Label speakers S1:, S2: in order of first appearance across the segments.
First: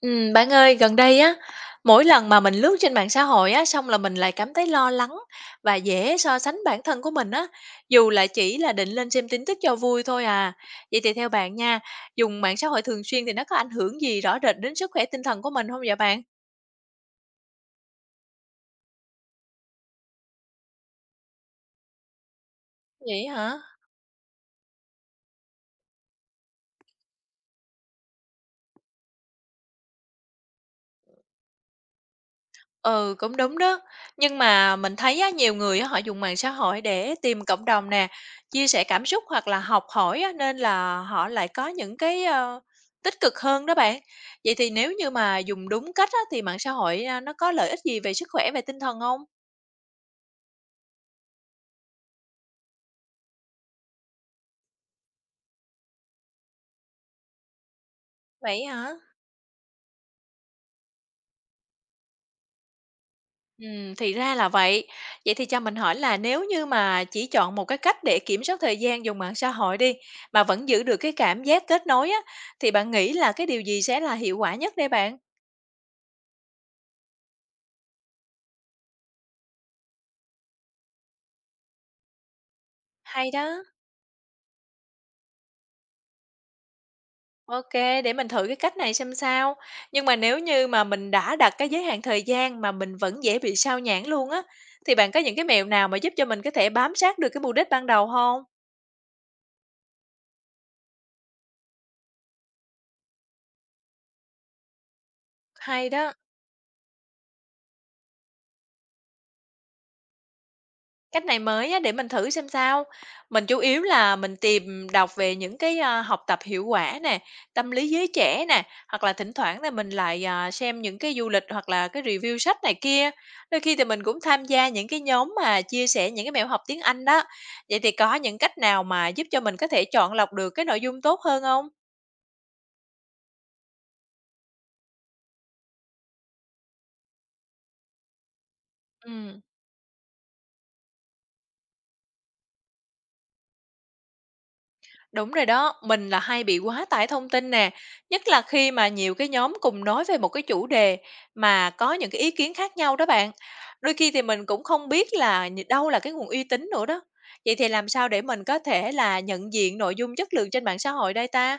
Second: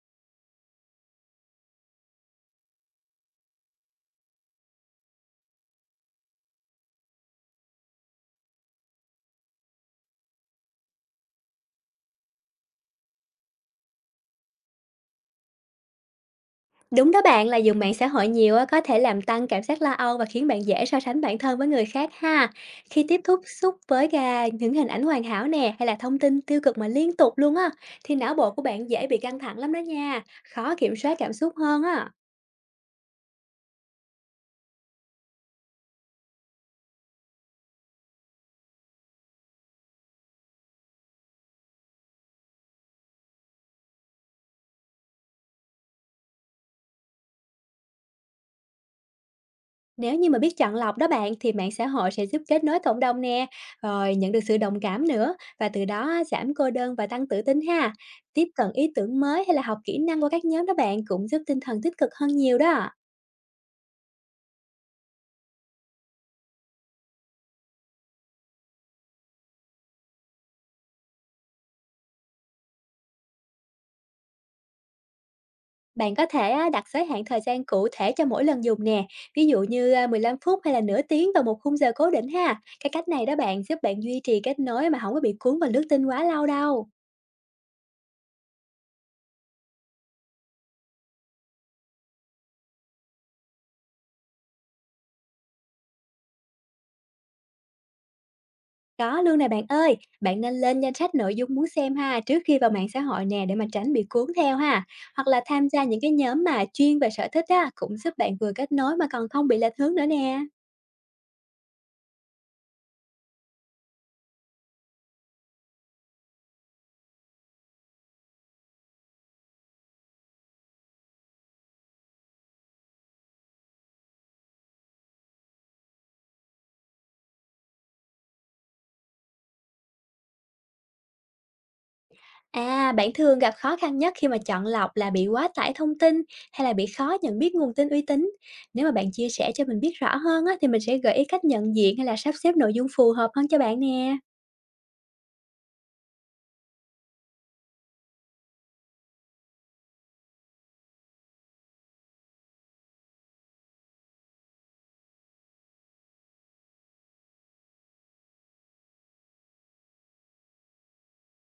S1: Bạn ơi, gần đây á, mỗi lần mà mình lướt trên mạng xã hội á, xong là mình lại cảm thấy lo lắng và dễ so sánh bản thân của mình á, dù là chỉ là định lên xem tin tức cho vui thôi à. Vậy thì theo bạn nha, dùng mạng xã hội thường xuyên thì nó có ảnh hưởng gì rõ rệt đến sức khỏe tinh thần của mình không vậy bạn?
S2: Đúng đó bạn, là dùng mạng xã hội nhiều á, có thể làm tăng cảm giác lo âu và khiến bạn dễ so sánh bản thân với người khác ha. Khi tiếp
S1: Vậy
S2: xúc
S1: hả?
S2: xúc với cả những hình ảnh hoàn hảo nè, hay là thông tin tiêu cực mà liên tục luôn á, thì não bộ của bạn dễ bị căng thẳng lắm đó nha, khó kiểm soát cảm xúc hơn á.
S1: Ừ, cũng đúng đó. Nhưng mà mình thấy á, nhiều người á, họ dùng mạng xã hội để tìm cộng đồng nè, chia sẻ cảm xúc hoặc là học hỏi á, nên là họ lại có những cái, tích cực hơn đó bạn. Vậy thì nếu như mà dùng đúng cách á, thì mạng xã hội, nó có lợi ích gì về sức khỏe, về tinh thần không?
S2: Nếu như mà biết chọn lọc đó bạn, thì mạng xã hội sẽ giúp kết nối cộng đồng nè, rồi nhận được sự đồng cảm nữa, và từ đó á, giảm cô đơn và tăng tự tin ha. Tiếp
S1: Vậy
S2: cận ý
S1: hả?
S2: tưởng mới hay là học kỹ năng qua các nhóm đó bạn cũng giúp tinh thần tích cực hơn nhiều đó.
S1: Thì ra là vậy. Vậy thì cho mình hỏi là nếu như mà chỉ chọn một cái cách để kiểm soát thời gian dùng mạng xã hội đi, mà vẫn giữ được cái cảm giác kết nối á, thì bạn nghĩ là cái điều gì sẽ là hiệu quả nhất đây bạn?
S2: Bạn có thể á, đặt giới hạn thời gian cụ thể cho mỗi lần dùng nè, ví dụ như 15 phút hay là nửa tiếng vào một khung giờ cố định ha. Cái cách này
S1: Hay
S2: đó bạn
S1: đó,
S2: giúp bạn duy trì kết nối mà không có bị cuốn vào lướt tin quá lâu đâu.
S1: ok, để mình thử cái cách này xem sao. Nhưng mà nếu như mà mình đã đặt cái giới hạn thời gian mà mình vẫn dễ bị sao nhãng luôn á, thì bạn có những cái mẹo nào mà giúp cho mình có thể bám sát được cái mục đích ban đầu không?
S2: Có luôn nè bạn ơi, bạn nên lên danh sách nội dung muốn xem ha trước khi vào mạng xã hội nè để mà tránh bị cuốn theo ha. Hoặc là tham gia
S1: Hay
S2: những cái
S1: đó.
S2: nhóm mà chuyên về sở thích á cũng giúp bạn vừa kết nối mà còn không bị lệch hướng nữa nè.
S1: Cách này mới á, để mình thử xem sao. Mình chủ yếu là mình tìm đọc về những cái, học tập hiệu quả nè, tâm lý giới trẻ nè, hoặc là thỉnh thoảng thì mình lại, xem những cái du lịch hoặc là cái review sách này kia. Đôi khi thì mình cũng tham gia những cái nhóm mà chia sẻ những cái mẹo học tiếng Anh đó. Vậy thì có những cách nào mà giúp cho mình có thể chọn lọc được cái nội dung tốt hơn không?
S2: À, bạn thường gặp khó khăn nhất khi mà chọn lọc là bị quá tải thông tin hay là bị khó nhận biết nguồn tin uy tín? Nếu mà bạn chia
S1: Ừm.
S2: sẻ cho mình biết rõ hơn á, thì mình sẽ gợi ý cách nhận diện hay là sắp xếp nội dung phù hợp hơn cho bạn nè.
S1: Đúng rồi đó, mình là hay bị quá tải thông tin nè, nhất là khi mà nhiều cái nhóm cùng nói về một cái chủ đề mà có những cái ý kiến khác nhau đó bạn. Đôi khi thì mình cũng không biết là đâu là cái nguồn uy tín nữa đó. Vậy thì làm sao để mình có thể là nhận diện nội dung chất lượng trên mạng xã hội đây ta?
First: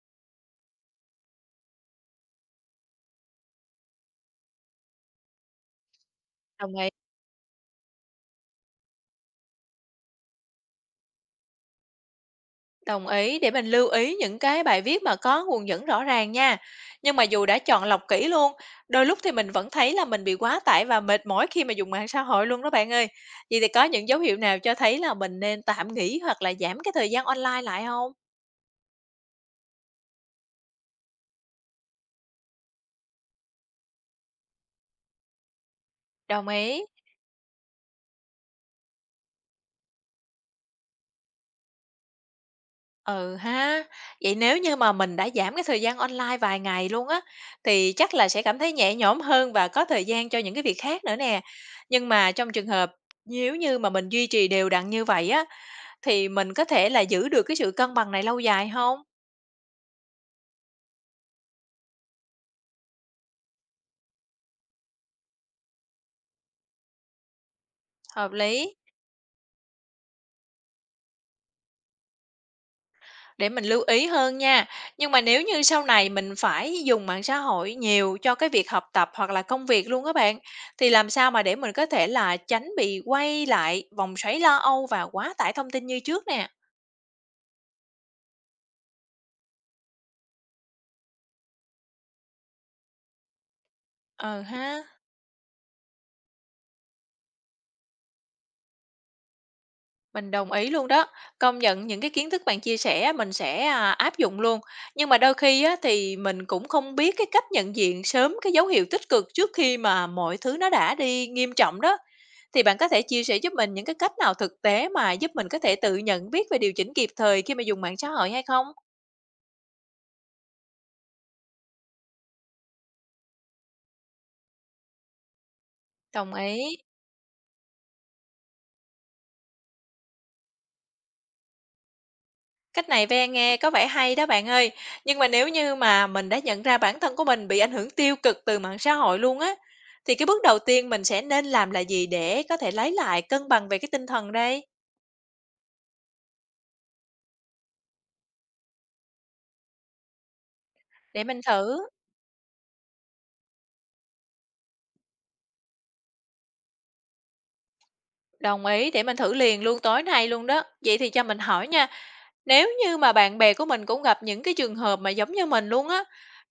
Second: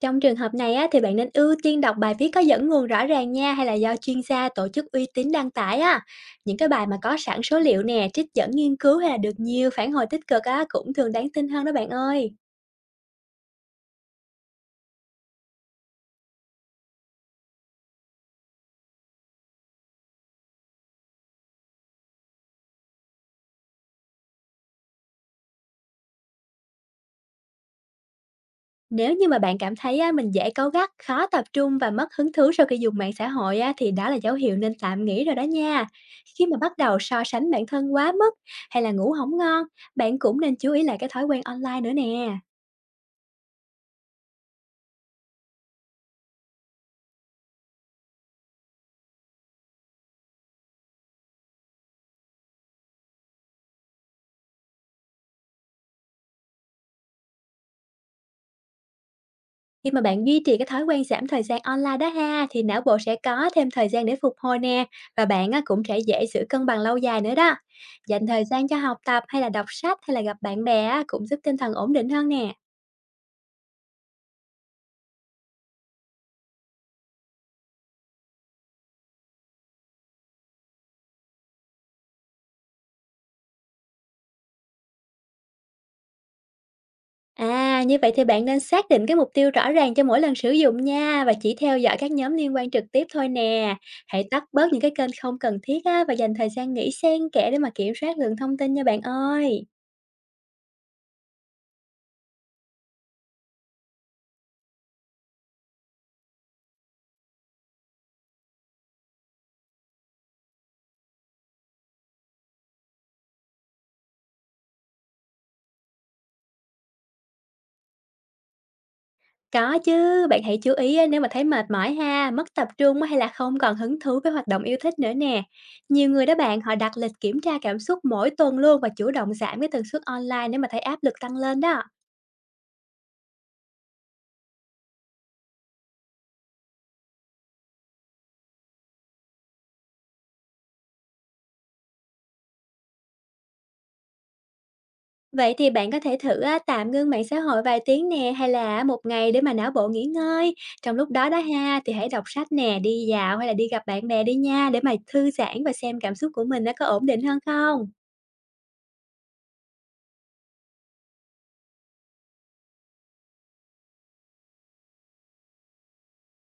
S2: Trong trường hợp này á, thì bạn nên ưu tiên đọc bài viết có dẫn nguồn rõ ràng nha, hay là do chuyên gia tổ chức uy tín đăng tải á. Những cái
S1: Đồng
S2: bài
S1: ý.
S2: mà có sẵn số liệu nè, trích dẫn nghiên cứu hay là được nhiều phản hồi tích cực á, cũng thường đáng tin hơn đó bạn ơi.
S1: Đồng ý, để mình lưu ý những cái bài viết mà có nguồn dẫn rõ ràng nha. Nhưng mà dù đã chọn lọc kỹ luôn, đôi lúc thì mình vẫn thấy là mình bị quá tải và mệt mỏi khi mà dùng mạng xã hội luôn đó bạn ơi. Vậy thì có những dấu hiệu nào cho thấy là mình nên tạm nghỉ hoặc là giảm cái thời gian online lại không?
S2: Nếu như mà bạn cảm thấy á, mình dễ cáu gắt, khó tập trung và mất hứng thú sau khi dùng mạng xã hội á, thì đó là dấu hiệu nên tạm nghỉ rồi đó nha. Khi
S1: Đồng
S2: mà bắt
S1: ý.
S2: đầu so sánh bản thân quá mức hay là ngủ không ngon, bạn cũng nên chú ý lại cái thói quen online nữa nè.
S1: Ừ ha. Vậy nếu như mà mình đã giảm cái thời gian online vài ngày luôn á, thì chắc là sẽ cảm thấy nhẹ nhõm hơn và có thời gian cho những cái việc khác nữa nè. Nhưng mà trong trường hợp nếu như mà mình duy trì đều đặn như vậy á, thì mình có thể là giữ được cái sự cân bằng này lâu dài không?
S2: Khi mà bạn duy trì cái thói quen giảm thời gian online đó ha, thì não bộ sẽ có thêm thời gian để phục hồi nè, và bạn á, cũng sẽ dễ giữ cân bằng lâu dài nữa đó. Dành
S1: Hợp
S2: thời gian cho
S1: lý,
S2: học tập hay là đọc sách hay là gặp bạn bè á, cũng giúp tinh thần ổn định hơn nè.
S1: để mình lưu ý hơn nha. Nhưng mà nếu như sau này mình phải dùng mạng xã hội nhiều cho cái việc học tập hoặc là công việc luôn các bạn, thì làm sao mà để mình có thể là tránh bị quay lại vòng xoáy lo âu và quá tải thông tin như trước nè?
S2: À, như vậy thì bạn nên xác định cái mục tiêu rõ ràng cho mỗi lần sử dụng nha, và chỉ theo dõi các nhóm liên quan trực tiếp thôi nè. Hãy
S1: Ừ
S2: tắt bớt những
S1: ha.
S2: cái kênh không cần thiết á, và dành thời gian nghỉ xen kẽ để mà kiểm soát lượng thông tin nha bạn ơi.
S1: Mình đồng ý luôn đó. Công nhận những cái kiến thức bạn chia sẻ mình sẽ, áp dụng luôn. Nhưng mà đôi khi á, thì mình cũng không biết cái cách nhận diện sớm cái dấu hiệu tích cực trước khi mà mọi thứ nó đã đi nghiêm trọng đó. Thì bạn có thể chia sẻ giúp mình những cái cách nào thực tế mà giúp mình có thể tự nhận biết và điều chỉnh kịp thời khi mà dùng mạng xã hội hay không?
S2: Có chứ, bạn hãy chú ý á, nếu mà thấy mệt mỏi ha, mất tập trung á, hay là không còn hứng thú với hoạt động yêu thích nữa nè. Nhiều người đó
S1: Đồng
S2: bạn,
S1: ý.
S2: họ đặt lịch kiểm tra cảm xúc mỗi tuần luôn và chủ động giảm cái tần suất online nếu mà thấy áp lực tăng lên đó.
S1: Cách này ve nghe có vẻ hay đó bạn ơi, nhưng mà nếu như mà mình đã nhận ra bản thân của mình bị ảnh hưởng tiêu cực từ mạng xã hội luôn á, thì cái bước đầu tiên mình sẽ nên làm là gì để có thể lấy lại cân bằng về cái tinh thần đây?
S2: Vậy thì bạn có thể thử á, tạm ngưng mạng xã hội vài tiếng nè hay là một ngày để mà não bộ nghỉ ngơi. Trong lúc
S1: Để
S2: đó đó
S1: mình
S2: ha
S1: thử,
S2: thì hãy đọc sách nè, đi dạo hay là đi gặp bạn bè đi nha, để mà thư giãn và xem cảm xúc của mình nó có ổn định hơn không.
S1: đồng ý, để mình thử liền luôn tối nay luôn đó. Vậy thì cho mình hỏi nha, nếu như mà bạn bè của mình cũng gặp những cái trường hợp mà giống như mình luôn á,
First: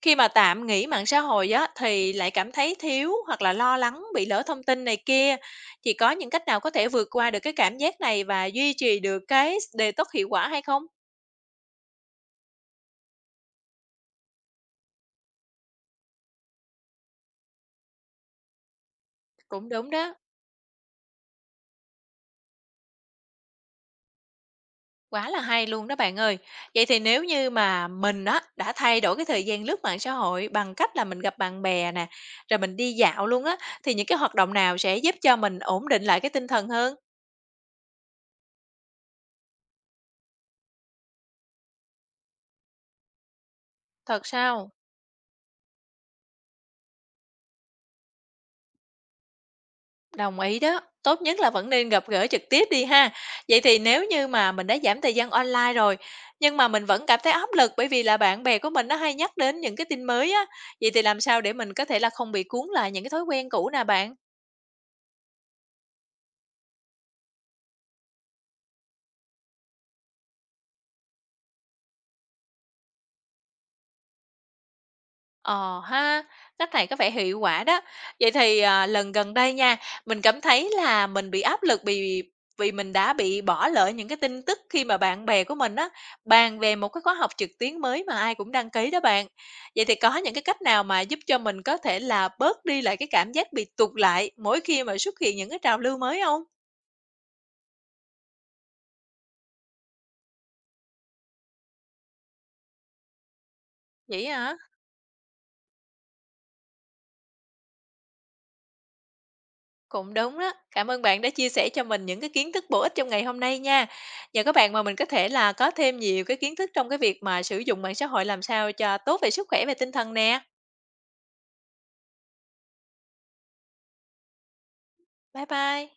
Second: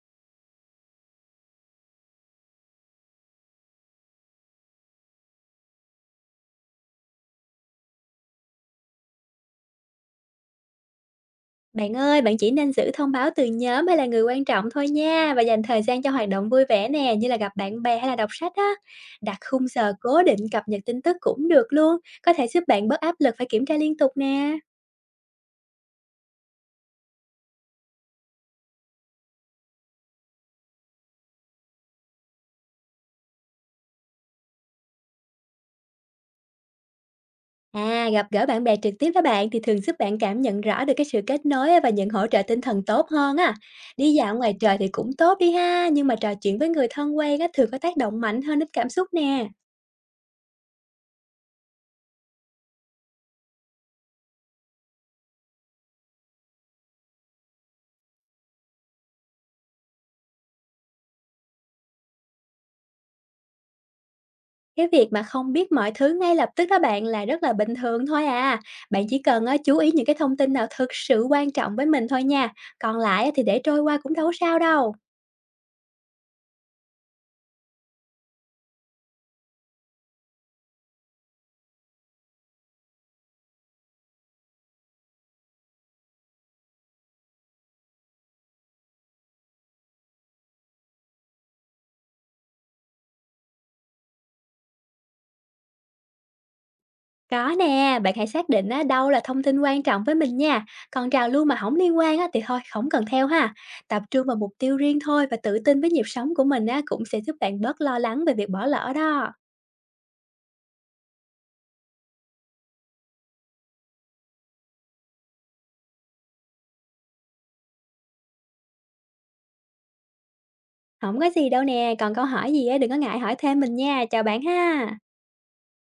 S1: khi mà tạm nghỉ mạng xã hội á thì lại cảm thấy thiếu hoặc là lo lắng bị lỡ thông tin này kia, thì có những cách nào có thể vượt qua được cái cảm giác này và duy trì được cái detox hiệu quả hay không?
S2: Bạn ơi, bạn chỉ nên giữ thông báo từ nhóm hay là người quan trọng thôi nha, và dành thời gian cho hoạt động vui vẻ nè, như là gặp bạn bè hay là đọc sách á. Đặt khung
S1: Cũng đúng
S2: giờ
S1: đó,
S2: cố định cập nhật tin tức cũng được luôn, có thể giúp bạn bớt áp lực phải kiểm tra liên tục nè.
S1: quá là hay luôn đó bạn ơi. Vậy thì nếu như mà mình á đã thay đổi cái thời gian lướt mạng xã hội bằng cách là mình gặp bạn bè nè, rồi mình đi dạo luôn á, thì những cái hoạt động nào sẽ giúp cho mình ổn định lại cái tinh thần hơn?
S2: À, gặp gỡ bạn bè trực tiếp đó bạn thì thường giúp bạn cảm nhận rõ được cái sự kết nối á, và nhận hỗ trợ tinh thần tốt hơn á. Đi
S1: Thật
S2: dạo ngoài
S1: sao?
S2: trời thì cũng tốt đi ha, nhưng mà trò chuyện với người thân quen á thường có tác động mạnh hơn đến cảm xúc nè.
S1: Đồng ý đó, tốt nhất là vẫn nên gặp gỡ trực tiếp đi ha. Vậy thì nếu như mà mình đã giảm thời gian online rồi, nhưng mà mình vẫn cảm thấy áp lực bởi vì là bạn bè của mình nó hay nhắc đến những cái tin mới á, vậy thì làm sao để mình có thể là không bị cuốn lại những cái thói quen cũ nè bạn?
S2: Cái việc mà không biết mọi thứ ngay lập tức đó bạn là rất là bình thường thôi à. Bạn chỉ cần á, chú ý những cái thông tin nào thực sự quan trọng với mình thôi nha. Còn lại á, thì để trôi qua cũng đâu có sao đâu.
S1: Ờ ha, cách này có vẻ hiệu quả đó. Vậy thì, lần gần đây nha, mình cảm thấy là mình bị áp lực vì vì mình đã bị bỏ lỡ những cái tin tức khi mà bạn bè của mình á, bàn về một cái khóa học trực tuyến mới mà ai cũng đăng ký đó bạn. Vậy thì có những cái cách nào mà giúp cho mình có thể là bớt đi lại cái cảm giác bị tụt lại mỗi khi mà xuất hiện những cái trào lưu mới không?
S2: Có nè, bạn hãy xác định á, đâu là thông tin quan trọng với mình nha. Còn trào lưu mà không liên quan á, thì thôi, không cần theo ha. Tập
S1: Vậy
S2: trung vào mục
S1: hả?
S2: tiêu riêng thôi và tự tin với nhịp sống của mình á, cũng sẽ giúp bạn bớt lo lắng về việc bỏ lỡ đó.
S1: Cũng đúng đó. Cảm ơn bạn đã chia sẻ cho mình những cái kiến thức bổ ích trong ngày hôm nay nha. Nhờ các bạn mà mình có thể là có thêm nhiều cái kiến thức trong cái việc mà sử dụng mạng xã hội làm sao cho tốt về sức khỏe và tinh thần nè.
S2: Không có gì đâu nè, còn câu hỏi gì á, đừng có ngại hỏi thêm mình nha. Chào bạn ha.
S1: Bye bye.